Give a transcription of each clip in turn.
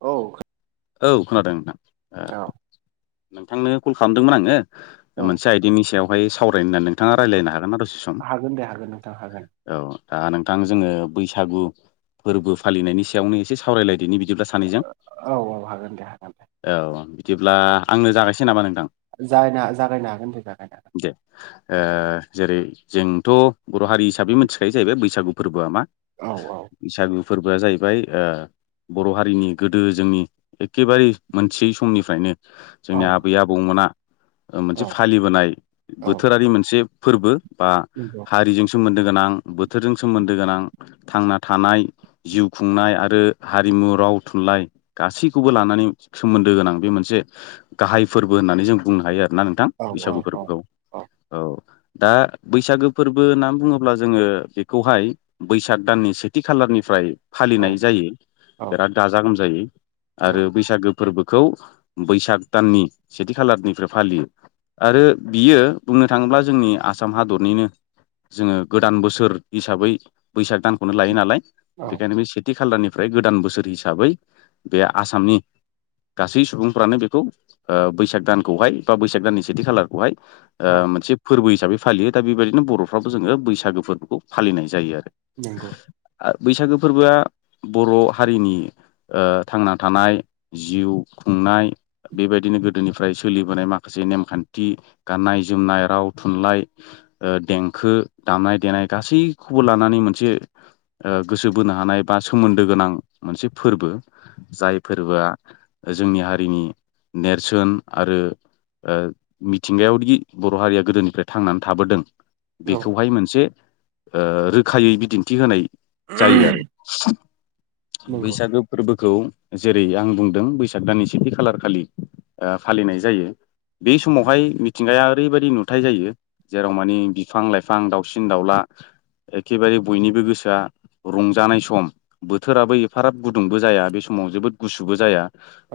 औ औ खोनादों नोंथां ओ औ नोंथांनो कल खालामदोंमोन आंङो। औ मोनसे आयदानि सायावहाय सावरायनो होननानै नोंथाङा रायज्लायनो हागोनना दसे सम? हागोन दे हागोन नोंथां हागोन औ दा नोंथां जोङो बैसागु फोरबो फालिनायनि सायावनो एसे सावरायलायदिनि बिदिब्ला सानै औ औ हागोन दे हागोन दे। औ बिदिब्ला आंनो जागायसै नामा नों थां जायना जागायनो हागोन दे जागायनो दे जेरै जोंथ' बर' हारि हिसाबै मिथिखायो जाहैबाय बैसागु फोरबोआ मा हागोन औ बैसागु फोरबोआ जाहैबाय ओ बर' हारिनि गोदो जोंनि एखेबारे मोनथियै समनिफ्रायनो औ जोंनि आबै आबौमोना औ मोनसे फालिबोनाय औ बोथोरारि मोनसे फोरबो बा नंगौ हारिजों सोमोन्दो गोनां बोथोरजों सोमोन्दो गोनां थांना थानाय जिउ खुंनाय आरो हारिमु राव थुनलाइ गासैखौबो लानानै सोमोन्दो गोनां बे मोनसे गाहाय फोरबो होननानै जों बुंनो हायो आरो। ना नोंथां औ बैसागु औ फोरबोखौ औ। दा बैसागो फोरबो होननानै बुङोब्ला जोङो बेखौहाय बैसाग दाननि सेथि खालारनिफ्राय फालिनाय जायो औ बिराद गाजा गोमजायै औ आरो बैसागो फोरबोखौ बैसाग दाननि सेथि खालारनिफ्राय फालियो। आरो बियो बुंनो थाङोब्ला जोंनि आसाम हादरनिनो जोङो गोदान बोसोर हिसाबै बैसाग दानखौनो लायो नालाय। औ बेखायनो बे सेथि खालारनिफ्राय गोदान बोसोर हिसाबै बे आसामनि गासै सुबुंफ्रानो बेखौ ओ बैसाग दानखौहाय बा बैसाग दाननि सेथि खालारखौहाय ओ औ मोनसे फोरबो हिसाबै फालियो दा बेबायदिनो बर'फ्राबो जोङो बैसागो फोरबोखौ फालिनाय जायो आरो। नोंगौ। बैसागो फोरबोआ बर' हारिनि ओ थांना थानाय जिउ खुंनाय बेबायदिनो गोदोनिफ्राय सोलिबोनाय माखासे नेमखान्थि गाननाय जोमनाय राव थुनलाइ ओ देंखो दामनाय देनाय गासैखौबो लानानै मोनसे ओ गोसो बोनो हानाय एबा सोमोन्दो गोनां मोनसे फोरबो जाय फोरबोआ जोंनि हारिनि नेरसोन आरो ओ मिथिंगायावदि बर' हारिया गोदोनिफ्राय थांनानै थाबोदों औ बेखौहाय मोनसे ओ रोखायै बिदिन्थि होनाय जायो आरो। नंगौ बैसागो फोरबोखौ जेरै आं बुंदों बैसाग दाननि सेथि खालार खालि ओ फालिनाय जायो। बे समावहाय मिथिंगाया ओरैबायदि नुथाय जायो जेराव मानि बिफां लाइफां दाउसिन दाउला एखेबारे बयनिबो गोसोआ रंजानाय सम बोथोराबो ए फाराब गुदुंबो जाया बे समाव जोबोद गुसुबो जाया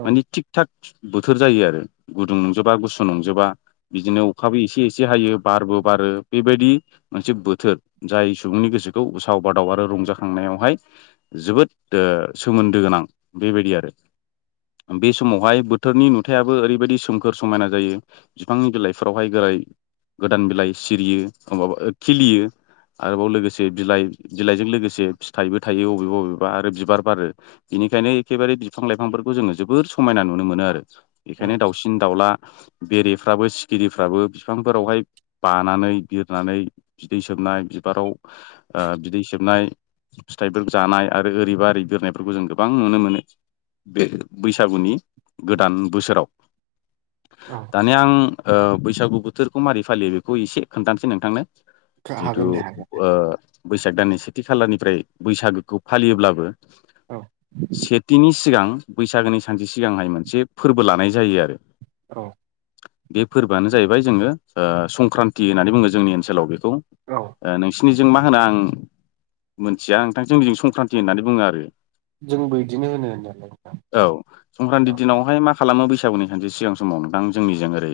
औ मानि थिग थाग बोथोर जायो आरो। गुदुं नंजोबा गुसु नंजोबा बिदिनो अखाबो एसे-एसे हायो बारबो बार रो बेबायदि मोनसे बोथोर जाय सुबुंनि गोसोखौ उसाव बादाव आरो रंजाखांनायावहाय जोबोद ओ सोमोन्दो गोनां बेबायदि आरो। बे समावहाय बोथोरनि नुथायाबो ओरैबायदि सोमखोर समायना जायो बिफांनि बिलाइफोरावहाय गोरा गोदान बिलाइ सिरियो माबा खिलियो। आरोबाव लोगोसे बिलाइ बिलाइजों लोगोसे फिथाइबो थायो बबेबा बबे बा आरो बिबार बारो बिनिखायनो एखेबारे बिफां लाइफांफोरखौ जोङो जोबोर समायना नुनो मोनो आरो। बेखायनो औ दाउसिन दाउला बेरेफ्राबो सिखिरिफ्राबो बिफांफोरावहाय बानानै बिरनानै बिदै सोबनाय बिबाराव ओ बिदै सोबनाय फिथाइफोर जानाय आरो ओरैबा ओरै बिरनायफोरखौ जों गोबां नुनो मोनो बे बैसागुनि गोदान बोसोराव। औ दानि आं ओ बैसागु बोथोरखौ मारोरै फालियो बेखौ एसे खोन्थानोसै नोंथांनो जिहेतु हागोन दे हागोन ओ बैसाग दाननि सेथि खालारनिफ्राय बैसागोखौ फालियोब्लाबो औ सेथिनि सिगां बैसागोनि सानसे सिगांहाय मोनसे फोरबो लानाय जायो आरो। औ बे फोरबोआनो जाहैबाय जोङो ओ संक्रान्ति होननानै बुङो जोंनि ओनसोलाव बेखौ। ओ औ नोंसिनिजों मा होनो आं मोनथिया नोंथांजों सम ख्रान्ति होननानै बुङो आरो जोंबो बिदिनो होनो होननायालाय नोंथां औ संक्रान्ति औ दिनावहाय मा खालामो बैसागुनि सानसे सिगां समाव नोंथां जोंनिजों ओरै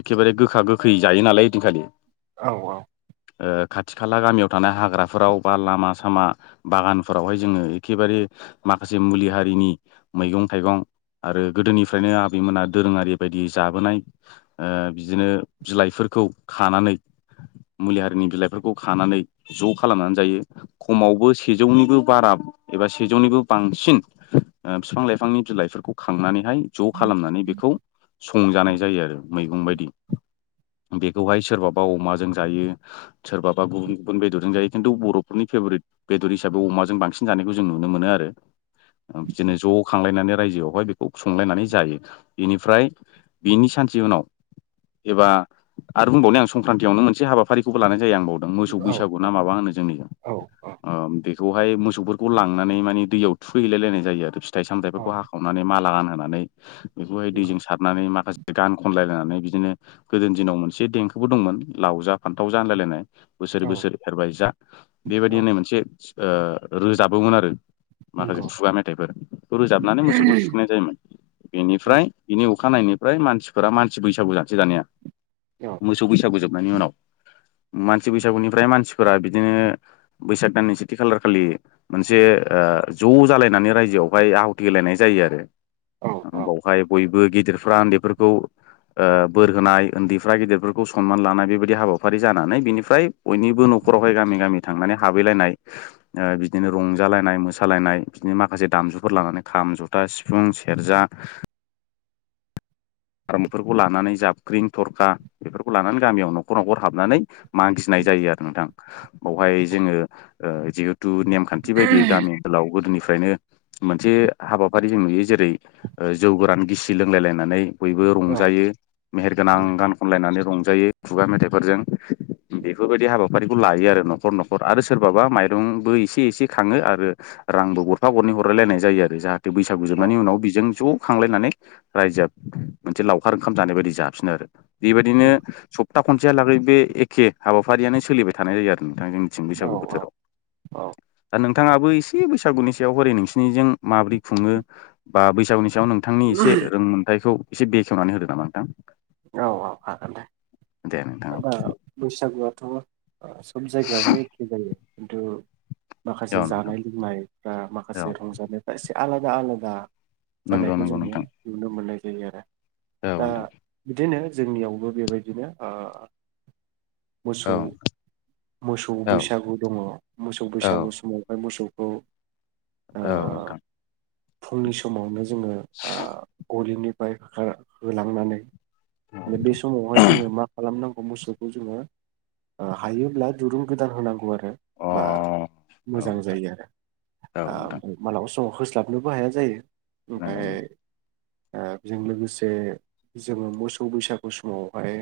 एखेबारे गोखा गोखै जायो नालाय ओयदिनखालि। औ-औ। ओ खाथि खाला गामियाव थानाय हाग्राफोराव बा लामा-सामा बागान फोरावहाय जोङो एखेबारे माखासे मुलि हारिनि मैगं थाइगं आरो गोदोनिफ्रायनो आबैमोना दोरोङारि बायदि जाबोनाय ओ बिदिनो बिलाइफोर खौ खानानै मुलि हारिनि बिलाइफोरखौ खानानै ज' खालामनानै जायो। खमावबो सेजौनिबो बारा एबा सेजौनिबो बांसिन बिफां लाइफांनि बिलाइफोरखौ खांनानै ज' खालामनानै बेखौ संजानाय जायो आरो मैगं बायदि। बेखौहाय सोरबाबा अमाजों जायो सोरबाबा गुबुन गुबुन बेदरजों जायो खिन्थु बर'फोरनि फेभरिट बेदर हिसाबै अमाजों बांसिन जानायखौ जों नुनो मोनो आरो बिदिनो ज' खांलायनानै रायजोआवहाय बेखौ संलायनानै जायो बेनिफ्राय बेनि सा से उनाव एबा आरो बुंबावनि आं संक्रान्तियावनो मोनसे हाबाफारिखौबो लानाय जायो आंबाव मोसौ औ बैसागु ना माबा होनो जोंयाव औ औ ओ बेखौ ओमफाय मोसौफोरखौ लांनानै माने दैयाव थुखैहैलायलायनाय जायो आरो फिथाइ सामथायाइफोरखौ औ हाखावनानै माला गान नानै बेखौहाय नंगौ दैजों सारनानै माखासे गान खनलायलायनानै बिदिनो गोदोनि दिनाव मोनसे देंखोबो दंमोन लाव जा फान्थाव जा होनलायलायनाय बोसोर औ बोसोर एरबाय जा बेबायदि औ होननाय मोनसे सि ओ रोजाबोमोन आरो माखासे नंगौ खुगा मेथाइफोर खौ रोजाबनानै मोसौखौ थुखैनाय जायोमोन बेनिफ्राय बिनि अ खा नायैनिफ्राय मानसिफोरा मानसि बैसागु जानोसै दानिया औ मोसौ बैसागु जोब नायनि उनाव मानसि बैसागुनिफ्राय मानसिफोरा बिदिनो बैसाग दाननिसो थि खालार खालि मोनसे ज' जालायनानै रायजोआवहाय आहुथि हेलायनाय जायो आरो औ औ ओमबावहाय बयबो गिदिरफ्रा उन्दैफोरखौ ओ बोर होनाय उन्दैफ्रा गेदिरफोरखौ सनमान लानाय बेबायदि हाबाफारि जानानै बिनिफ्राय बयनिबो न' न'खरावहाय गामि गामि थांनानै हाबैलायनाय हो ओ बिदिनो रंजालायनाय मोसालायनाय बिदिनो माखासे दामजुफोर लानानै खाम जथा सिफुं सेरजा [unintelligible] [inaudible] आरोमफोरखौ लानानै जाबख्रिं थरखा बेफोरखौ लानानै गामियाव न'खर न'खर हाबनानै मागिनाय जायो आरो नोंथां बावहाय औ जोङो ओ जि थु नेमखान्थि बायदियै गामि ओनोलाव गोदोनि फ्रायनो मोनसे हाबाफारि जों नुयो जेरै ओ जौ गोरान गिसि लोंलायलायनानै बयबो औ रंजायो मेहेरगोनां नंगौ गान खनलायनानै रंजायो खुगा मेथाइफोरजों बेफोरबायदि हाबाफारिखौ लायो आरो न'खर न'खर आरो सोरबाबा माइरंबो एसे एसे खाङो आरो ओ रांबो गरफा गरनै हरलायलायनाय जायो आरो जाहाथे बैसागु औ जोबनायनि उनाव बिजों ज' खांलायनानै रायजोआ मोनसे लावखार ओंखाम जानाय बायदि जाफिनो आरो बेबायदिनो स' था खनसेहा लागै बे एखे हाबाफारियानो सोलिबाय थानाय जायो आरोन जोंनिथिं औ बैसागु बोथोराव औ दा नों थाङाबो एसे बैसागुनि सायाव हरै नोंसिनिजों माबोरै खुङो बा बैसागुनि याव नोंथांनि एसे रोंमोनथायखौ एसे बेखेवनानै होदो नामा नोंथां औ औ हागोन दे दे नोंथां औ दा बैसागुआथ' ओ सब जायगायावनो एखे जायो खिन्थु औ माखासे नोंथां जानाय लोंनायफ्रा औ माखासे रंजानायफ्रा एसे आलादा आलादा नंगौ जानायखौ नंगौ जोङो नोंथां नुनो मोननाय जायो आरो औ दा नोदां बिदिनो जोंनियावबो बेबायदिनो ओ औ मोसौ औ औ मोसौ औ बैसागु दङ मोसौ बैसागु नोंथां समावाय मोसौ अ औ नोंथां फुंनि समावनो जोङो आ गलिनिफाय होखा होलांनानै मे बे समावहाय जोङो मा खालामनांगौ मोसौखौ जोङो ओ हायोब्ला दुरुं गोदान होनांगौ आरो मो बा औ मोजां जायो आरो नोंथां आफाय मालाबा स समाव होस्लाबनोबो हाया जायो नंगौ ओमफाय नंगौ ओ बेजों लोगोसे जोङो मोसौ बैसागु समावहाय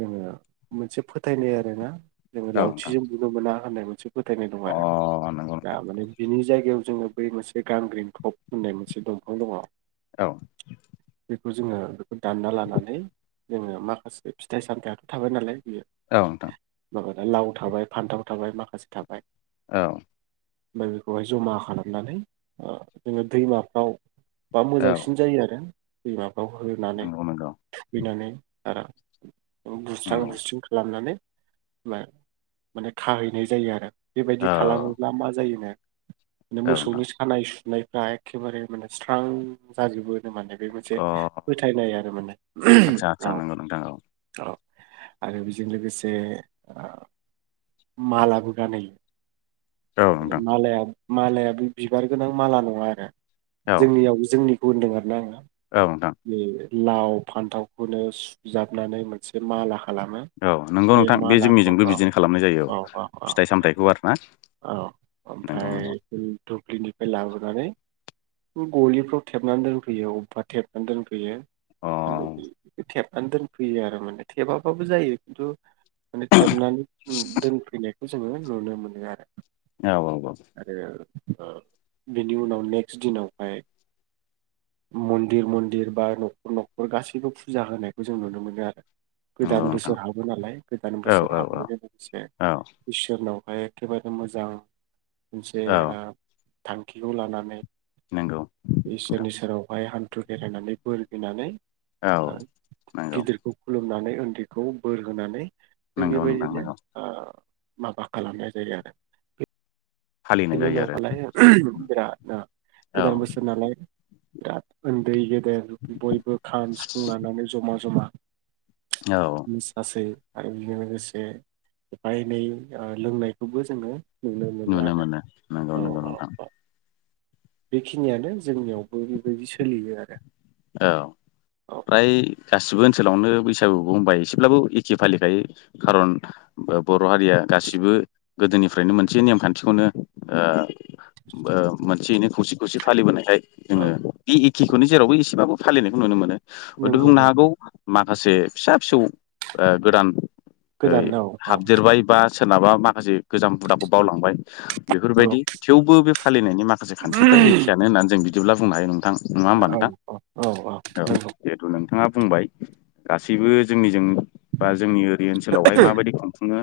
जोङो मोनसे फोथायनाय आरोना जोङो औ नोंथां लावथिजों नुनो मोना होननाय मोनसे फोथायनाय दं अ आरो नंगौ नोंथां दा माने बिनि जायगायाव जोङो बै मोनसे गांग्रिन टप होननाय मोनसे दंफां दङ औ बेखौ जोङो बेखौ दानना लानानै जोङो माखासे फिथाइ सामथायाथ' थाबाय नालाय बेयो औ नोथां माबा लाव थाबाय फान्थाव थाबाय माखासे थाबाय औ ओमफ्राय बेखौहाय जमा खालामनानै जोङो दैमाफ्राव बा औ मोजांसिन जायो आरो दै माबायाव होनानै नंगौ नंगौ थुखैनानै आरो बुस्रां नंगौ बुसथ्रिं खालामनानै माने खाहैनाय जायो आरो बेबायदि औ खालामोब्ला मा जायोनो बे औ नोंथां मोसौनि सानाय सुनायफ्रा एखेबारे माने स्रां जाजोबो माने बे मोनसे अ फोथायनाय आरो माने आदसा आदसा औ नंगौ नोंथां औ औ आरो बेजों लोगोसे मालाबो गानायहोयो औ नोंथां मालाया-मालायाया बे बिबार गोनां माला नङा आरो। औ जोंनियाव जोंनिखौ होनदों आरो ना आङो। औ नोंथां। बे लाव फान्थावखौनो सुजाबनानै मोनसे माला। खालामो औ नोंगौ नोंथां बे मालाखौ जोंनिजोंबो औ बिदिनो खालामनाय जायो। औ औ औ फिथाइ सामथाइखौ आरो ना औ ओमफ्राय नंगौ-नंगौ। दुब्लिनिफ्राय लाबोनानै गलिफ्राव थेबनानै दोनफैयो अबेबा थेबनानै दोनफैयो अ [unintelligible] नानै दोनफैयो आरो माने थेबाबाबो जायो खिन्थु माने थेबनानै दोनफैनायखौ जोङो नुनो मोनो आरो। औ नोंगौ। आरो ओ बेनि उनाव नेक्स्ट दिनावहाय। मन्दिर-मन्दिर बा न'खर-न'खर गासैबो फुजा होनायखौ जों नुनो मोनो आरो। नंगौ गोदान नोंथां बोसोर हाबो नालाय गोदान औ बोसोर औ औ हाबनायजों लोगोसे। औ। उनावहाय एखेबारे मोजां मोनसे औ ओ थांखिखौ लानानै। नंगौ नोंथां इसोरनि सेरावहाय हान्थु खेरायनानै बोर बिनानै औ ओ नंगौ गिदिरखौ खुलुमनानै उन्दैखौ बोर होनानै। जों नंगौ नोंथां बेबायदिनो नंगौ। ओ माबा खालामनाय जायो आरो फालिनाय बेनि जायो आरो उनावबालाय बिराद औ गोदान बोसोर नालाय। बिराद उन्दै गेदेर बयबो खाम सिफुं लानानै जमा-जमा औ [unintelligible] आरो बेजों लोगोसे एफा एनै लोंनायखौबो जोङो नुनो मोनो आरो। औ नोंगौ-नोंगौ औ नोंथां। औ बेखिनियानो जोंनियावबो बेबायदि सोलियो आरो। औ औ फ्राय गासिबो ओनसोलावनो बैस सागुखौ बुंबाय एसेब्लाबो एखे फालिखायो खारन बर' हारिया गासिबो गोदो निफ्रायनो मोनसे नेमखान्थिखौनो ओ ओ मोनसेनो खौसे खौसे फालिबोनायहाय जोङो औ बे एखेखौनो जेरावबो ए एबाबो फालिनायखौ नुनो मोनो हयथ' नंगौ बुंनो नंगौ हागौ मा खासे फिसा-फिसौ ओ गोदान ओ गोदान औ औ हाबदेरबाय बा सोरनाबा माखासे गोजाम हुदाखौ बावलांबाय नंगौ बेफोरबायदि थेवबो बे फालिनाय नि माखासे खान्थिफोर एखेयानो होननानै जों बिदिब्ला बुंनो हायो नोंथां नङा होमबा औ नोंथां? औ औ औ नंगौ जिहेथु नोंथाङा बुंबाय गासैबो जोंनिजों बा जोंनि ओरै ओनसोलावहाय माबायदि खुंफुङो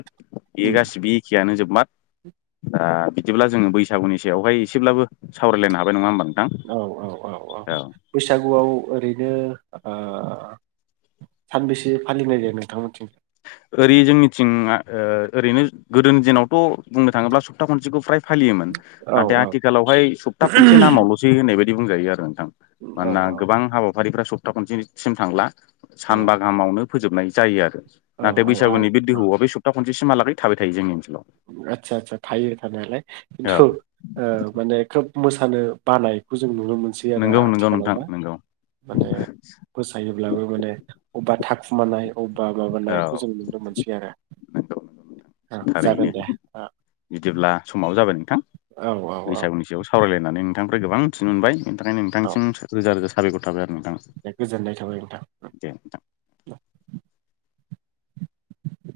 बे उम गासिबो एखेयानो जोब माद ओ बिदिब्ला जोङो बैसागुनि सायावहाय एसेब्लाबो सावरायलायनो हाबाय नङा होमबा नो औ औ औ औ बैसागुआव ओरैनो ओ सानबैसे फालिनाय जायो नोंथां मोनथिं? ओरै जोंनिथिं ओ ओरैनो गोदोनि दिनावथ' बुंनो थाङोब्ला सप्ता खनसेखौ फ्राय फालियोमोन औ नाथाय आथिखालावहाय सप्ता खनसे नामावल'सै होननाय बायदि बुंजायो आरो ओं औ औ मानोना गोबां हाबाफारिफ्रा सप्ता खनसेसिम थांला औ सानबा गाहामावनो फोजोबनाय जायो आरो नाथाय औ आरो बैसागुनि आदसा बेोहौआवआ बे सप्ता खनसेसिमहालागै थाबाय थायो जोंनि ओ आतसा-आतसा थायो थानायालाय औ खिन्थु ओ माने खोब मोसानो बानायखौ जों नु नुनो मोनसै आरो नंगौ नंगौ नोंथां आथिखालावनो नंगौ माने मोसायोब्लाबो माने अबेबा थाखुमानाय अबेबा औ माबानायखौ जों नुनो मोनसै आरो नंगौ जागोन थारैनो दे बिदिब्ला समाबो जाबाय नोंथां। औ औ औ बैसागुनि सायाव सावरायलायनानै नोंथांनिफ्राय गोबां मिथिनो मोनबाय बेनि थाखायनो औ नोंथांसि रोजा-रोजा साबायखर थाबाय आरो नोंथां दे गोजोननाय थाबाय नोंथां दे नोंथां। [inaudible]